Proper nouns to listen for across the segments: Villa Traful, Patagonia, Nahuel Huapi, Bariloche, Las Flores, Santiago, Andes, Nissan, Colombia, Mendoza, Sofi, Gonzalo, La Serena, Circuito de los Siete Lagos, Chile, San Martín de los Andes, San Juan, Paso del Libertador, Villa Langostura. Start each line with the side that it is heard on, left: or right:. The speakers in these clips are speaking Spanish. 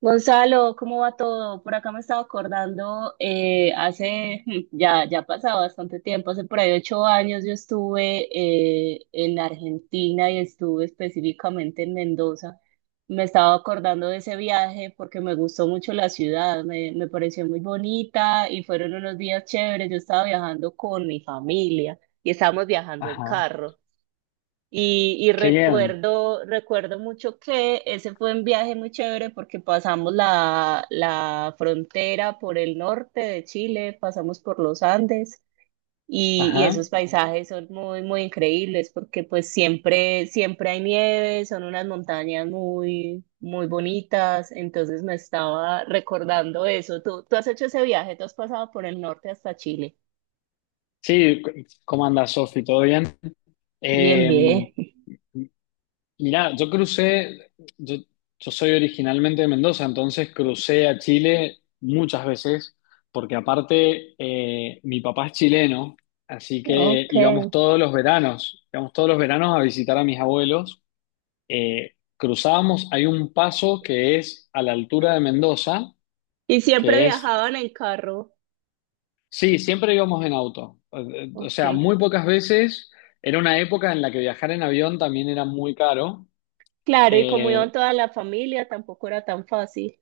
right: Gonzalo, ¿cómo va todo? Por acá me estaba acordando, hace, ya, ya ha pasado bastante tiempo. Hace por ahí 8 años yo estuve en Argentina y estuve específicamente en Mendoza. Me estaba acordando de ese viaje porque me gustó mucho la ciudad, me pareció muy bonita y fueron unos días chéveres. Yo estaba viajando con mi familia y estábamos viajando en
left: Ajá,
right: carro. Y
left: qué bien.
right: recuerdo mucho que ese fue un viaje muy chévere, porque pasamos la frontera por el norte de Chile, pasamos por los Andes y
left: Ajá.
right: esos paisajes son muy, muy increíbles, porque pues siempre, siempre hay nieve, son unas montañas muy, muy bonitas. Entonces me estaba recordando eso. ¿Tú has hecho ese viaje? ¿Tú has pasado por el norte hasta Chile?
left: Sí, cu- ¿Cómo andas, Sofi? ¿Todo bien?
right: Bien,
left: Eh,
right: bien.
left: Mirá, yo, yo soy originalmente de Mendoza, entonces crucé a Chile muchas veces, porque aparte mi papá es chileno, así que
right: Ok.
left: íbamos todos los veranos, íbamos todos los veranos a visitar a mis abuelos. Cruzábamos, hay un paso que es a la altura de Mendoza,
right: ¿Y siempre
left: que es
right: viajaban en carro?
left: Sí, siempre íbamos en auto. O
right: Ok.
left: sea, muy pocas veces. Era una época en la que viajar en avión también era muy caro.
right: Claro, y como
left: Eh,
right: iban toda la familia, tampoco era tan fácil.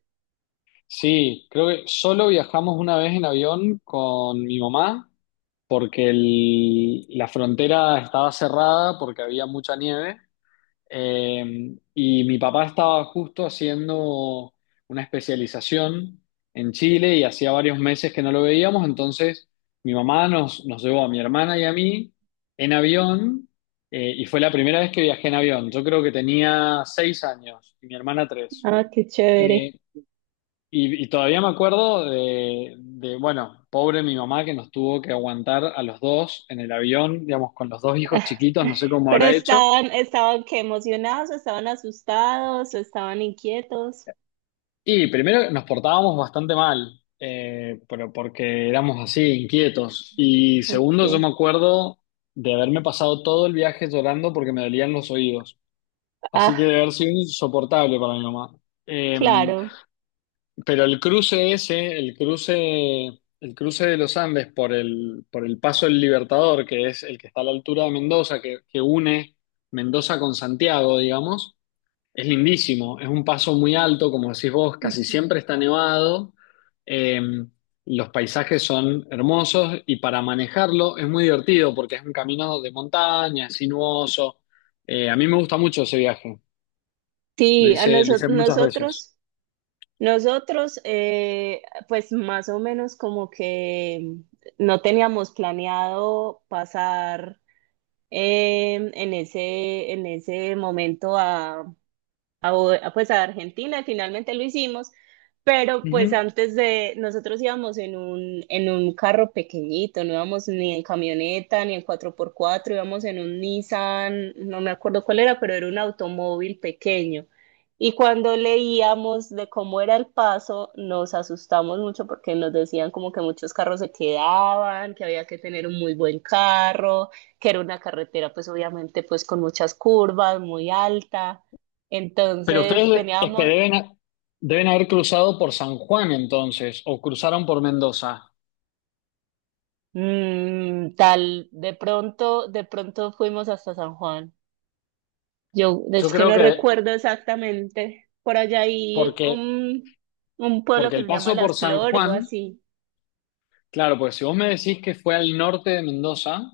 left: sí, creo que solo viajamos una vez en avión con mi mamá porque la frontera estaba cerrada porque había mucha nieve. Y mi papá estaba justo haciendo una especialización en Chile y hacía varios meses que no lo veíamos, entonces mi mamá nos llevó a mi hermana y a mí en avión y fue la primera vez que viajé en avión. Yo creo que tenía 6 años y mi hermana tres.
right: Ah, qué chévere.
left: Eh, y, y todavía me acuerdo bueno, pobre mi mamá que nos tuvo que aguantar a los dos en el avión, digamos, con los dos hijos chiquitos, no sé cómo
right: Pero
left: habrá hecho.
right: estaban qué emocionados, o estaban asustados, o estaban inquietos.
left: Y primero nos portábamos bastante mal, pero porque éramos así, inquietos. Y segundo, yo me
right: Ok.
left: acuerdo de haberme pasado todo el viaje llorando porque me dolían los oídos. Así que
right: Ah,
left: debe haber sido insoportable para mi mamá. Eh,
right: claro.
left: pero el cruce de los Andes por por el Paso del Libertador, que es el que está a la altura de Mendoza, que une Mendoza con Santiago, digamos. Es lindísimo, es un paso muy alto, como decís vos, casi
right: Ujú.
left: siempre está nevado, eh, los paisajes son hermosos y para manejarlo es muy divertido porque es un camino de montaña, es sinuoso. A mí me gusta mucho ese viaje,
right: Sí, a
left: lo
right: noso-
left: hice muchas veces.
right: nosotros, nosotros, pues más o menos como que no teníamos planeado pasar en ese momento a pues a Argentina, y finalmente lo hicimos. Pero pues
left: Ujú.
right: antes, de nosotros íbamos en un carro pequeñito, no íbamos ni en camioneta, ni en cuatro por cuatro, íbamos en un Nissan, no me acuerdo cuál era, pero era un automóvil pequeño. Y cuando leíamos de cómo era el paso, nos asustamos mucho porque nos decían como que muchos carros se quedaban, que había que tener un muy buen carro, que era una carretera, pues obviamente, pues con muchas curvas, muy alta.
left: Pero
right: Entonces
left: ustedes es que
right: teníamos,
left: deben haber cruzado por San Juan entonces, o cruzaron por Mendoza.
right: tal, de pronto fuimos hasta San Juan. Yo
left: Yo
right: es que
left: creo
right: no
left: que
right: recuerdo exactamente. Por allá hay
left: porque,
right: un pueblo
left: porque
right: que
left: el
right: se llama
left: paso por
right: Las
left: San
right: Flores, algo
left: Juan.
right: así.
left: Claro, porque si vos me decís que fue al norte de Mendoza,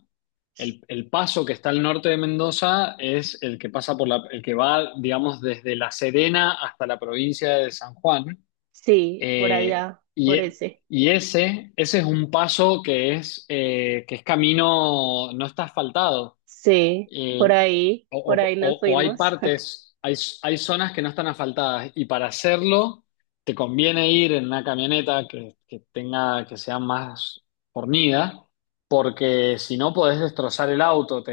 left: el paso que está al norte de Mendoza es el que pasa por el que va, digamos, desde La Serena hasta la provincia de San Juan.
right: Sí, por
left: Eh,
right: allá,
left: y,
right: por
left: e-
right: ese.
left: y ese, ese es un paso que es camino, no está asfaltado.
right: Sí,
left: Y,
right: por ahí nos
left: o hay
right: fuimos.
left: partes, hay zonas que no están asfaltadas y para hacerlo te conviene ir en una camioneta que tenga, que sea más fornida, porque si no podés destrozar el auto, te,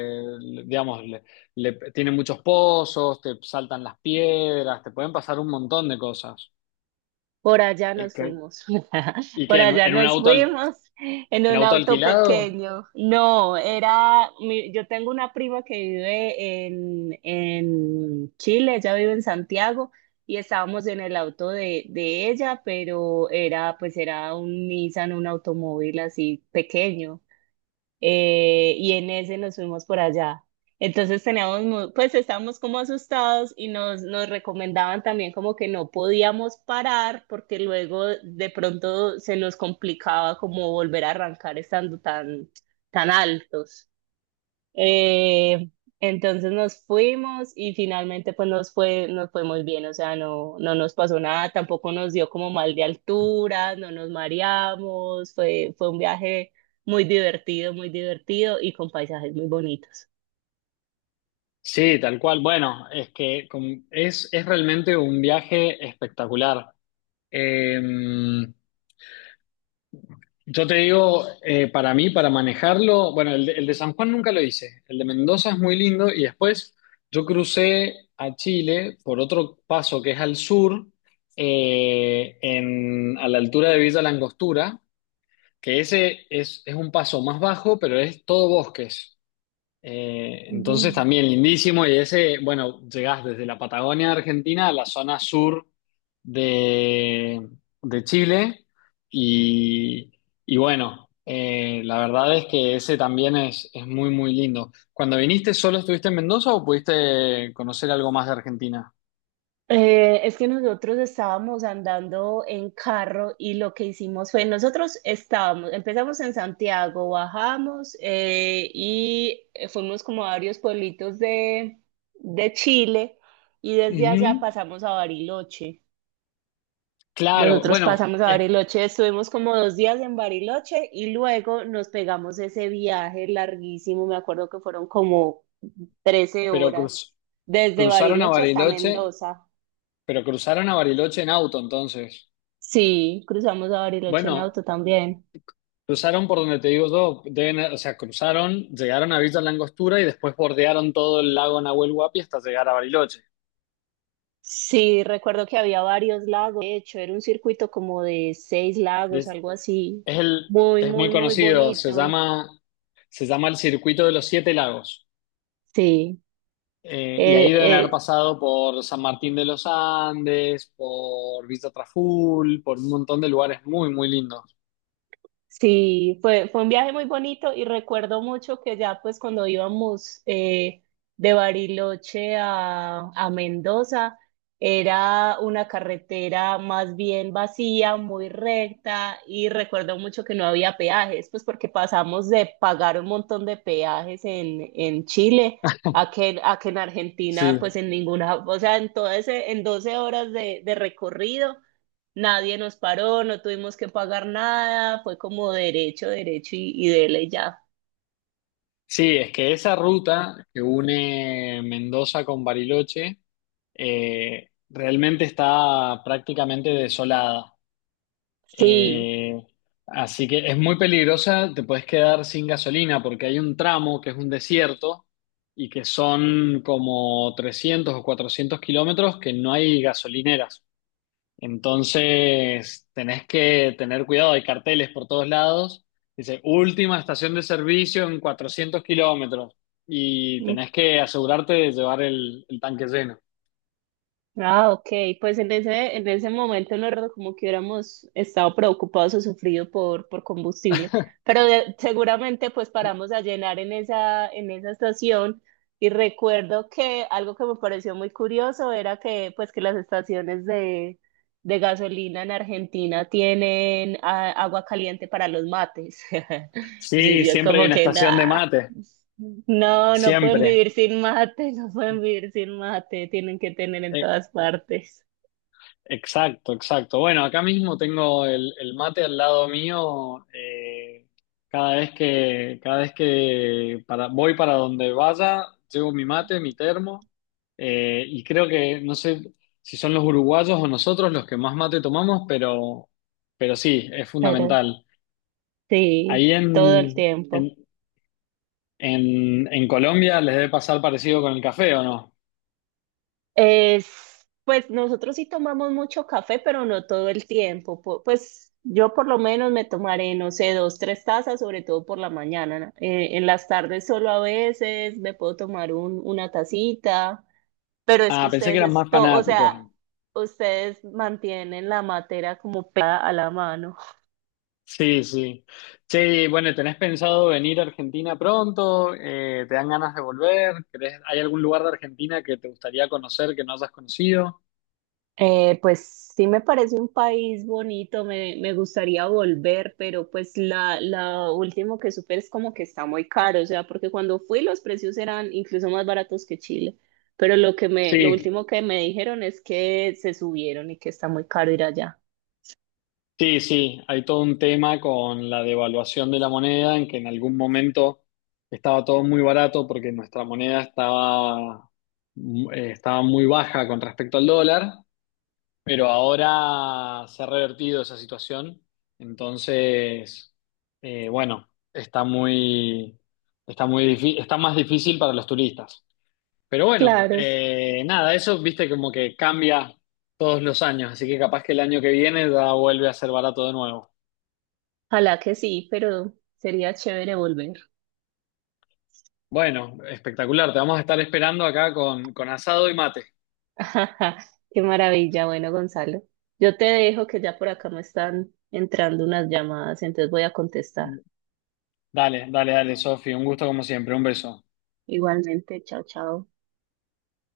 left: digamos, tiene muchos pozos, te saltan las piedras, te pueden pasar un montón de cosas.
right: Por allá
left: Es
right: nos
left: que-
right: fuimos,
left: ¿Y
right: por
left: que
right: allá
left: en un
right: nos
left: auto,
right: fuimos en
left: en
right: un
left: auto
right: auto
left: alquilado?
right: pequeño. No, era, mi- Yo tengo una prima que vive en Chile, ella vive en Santiago, y estábamos en el auto de ella, pero era, pues era un Nissan, un automóvil así pequeño. Y en ese nos fuimos por allá. Pues estábamos como asustados y nos recomendaban también como que no podíamos parar, porque luego de pronto se nos complicaba como volver a arrancar, estando tan, tan altos. Eh, entonces nos fuimos y finalmente pues nos fue muy bien, o sea, no, no nos pasó nada, tampoco nos dio como mal de altura, no nos mareamos. Fue un viaje muy divertido y con paisajes muy bonitos.
left: Sí, tal cual. Bueno, es realmente un viaje espectacular. Eh, yo te digo, para mí, para manejarlo, bueno, el de San Juan nunca lo hice, el de Mendoza es muy lindo y después yo crucé a Chile por otro paso que es al sur, a la altura de Villa Langostura, que ese es un paso más bajo, pero es todo bosques. Entonces también lindísimo y ese, bueno, llegás desde la Patagonia Argentina a la zona sur de, de Chile y, y bueno, la verdad es que ese también es muy, muy lindo. Cuando viniste, ¿solo estuviste en Mendoza o pudiste conocer algo más de Argentina?
right: Es que nosotros estábamos andando en carro, y lo que hicimos fue, nosotros estábamos, empezamos en Santiago. Bajamos y fuimos como a varios pueblitos de Chile y desde allá
left: Ujú,
right: pasamos a Bariloche.
left: claro,
right: Nosotros
left: bueno,
right: pasamos a Bariloche, estuvimos como 2 días en Bariloche y luego nos pegamos ese viaje larguísimo. Me acuerdo que fueron como trece
left: pero
right: horas,
left: cruz-
right: desde
left: cruzaron a
right: Bariloche hasta
left: Bariloche,
right: Mendoza.
left: pero cruzaron a Bariloche en auto entonces.
right: Sí, cruzamos a Bariloche en
left: Bueno.
right: auto también.
left: Cruzaron por donde te digo yo, o sea, cruzaron, llegaron a Villa Langostura y después bordearon todo el lago Nahuel Huapi hasta llegar a Bariloche.
right: Sí, recuerdo que había varios lagos. De hecho, era un circuito como de seis lagos,
left: Des-
right: algo así.
left: Es,
right: Muy,
left: es muy
right: muy, muy
left: conocido,
right: bonito.
left: se llama el Circuito de los Siete Lagos.
right: Sí,
left: Y ahí
right: eh,
left: deben haber
right: eh,
left: pasado por San Martín de los Andes, por Villa Traful, por un montón de lugares muy, muy lindos.
right: sí, fue, fue un viaje muy bonito y recuerdo mucho que ya pues cuando íbamos de Bariloche a Mendoza, era una carretera más bien vacía, muy recta, y recuerdo mucho que no había peajes, pues porque pasamos de pagar un montón de peajes en Chile, a que en Argentina
left: Sí.
right: pues en ninguna, o sea, en todo ese, en 12 horas de recorrido. Nadie nos paró, no tuvimos que pagar nada, fue como derecho, derecho y dele ya.
left: Sí, es que esa ruta que une Mendoza con Bariloche realmente está prácticamente desolada.
right: Sí.
left: Eh, Así que es muy peligrosa, te puedes quedar sin gasolina porque hay un tramo que es un desierto y que son como 300 o 400 kilómetros que no hay gasolineras. Entonces, tenés que tener cuidado, hay carteles por todos lados. Dice, última estación de servicio en 400 kilómetros y tenés que asegurarte de llevar el tanque lleno.
right: Ah, ok, pues en ese momento no recuerdo como que hubiéramos estado preocupados o sufrido por combustible, pero seguramente pues paramos a llenar en esa estación, y recuerdo que algo que me pareció muy curioso era que, pues, que las estaciones de gasolina en Argentina tienen agua caliente para los mates. Y
left: Sí,
right: yo
left: siempre hay
right: como
left: una
right: que
left: estación de
right: nada.
left: mate,
right: No, no pueden
left: siempre.
right: vivir sin mate, no pueden vivir sin mate, tienen que tener en
left: Eh,
right: todas partes,
left: Exacto, exacto. Bueno, acá mismo tengo el mate al lado mío. Cada vez que, voy para donde vaya, llevo mi mate, mi termo. Y creo que, no sé si son los uruguayos o nosotros los que más mate tomamos, pero sí, es
right: pero
left: fundamental.
right: sí,
left: Ahí
right: todo el tiempo.
left: en, en Colombia les debe pasar parecido con el café, ¿o no?
right: Es, pues nosotros sí tomamos mucho café, pero no todo el tiempo. Pues yo por lo menos me tomaré, no sé, dos, tres tazas, sobre todo por la mañana, ¿no? En las tardes solo a veces me puedo tomar una tacita, pero es que
left: Ah, pensé que
right: ustedes
left: eran más
right: esto, o
left: fanáticos.
right: sea, ustedes mantienen la matera como pegada a la mano.
left: Sí, sí. Sí, bueno, ¿tenés pensado venir a Argentina pronto? ¿Te dan ganas de volver? ¿Querés- ¿Hay algún lugar de Argentina que te gustaría conocer que no hayas conocido?
right: Pues sí me parece un país bonito, me gustaría volver, pero pues la último que supe es como que está muy caro, o sea, porque cuando fui los precios eran incluso más baratos que Chile, pero lo
left: Sí,
right: último que me dijeron es que se subieron y que está muy caro ir allá.
left: sí, sí. Hay todo un tema con la devaluación de la moneda, en que en algún momento estaba todo muy barato porque nuestra moneda estaba, estaba muy baja con respecto al dólar. Pero ahora se ha revertido esa situación, entonces, bueno, está más difícil para los turistas. Pero bueno,
right: Claro,
left: nada, eso viste como que cambia todos los años, así que capaz que el año que viene ya vuelve a ser barato de nuevo.
right: ojalá que sí, pero sería chévere volver.
left: Bueno, espectacular, te vamos a estar esperando acá con asado y mate.
right: Qué maravilla. Bueno, Gonzalo, yo te dejo que ya por acá me están entrando unas llamadas, entonces voy a contestar.
left: Dale, dale, dale, Sofi, un gusto como siempre, un beso.
right: Igualmente, chao, chao.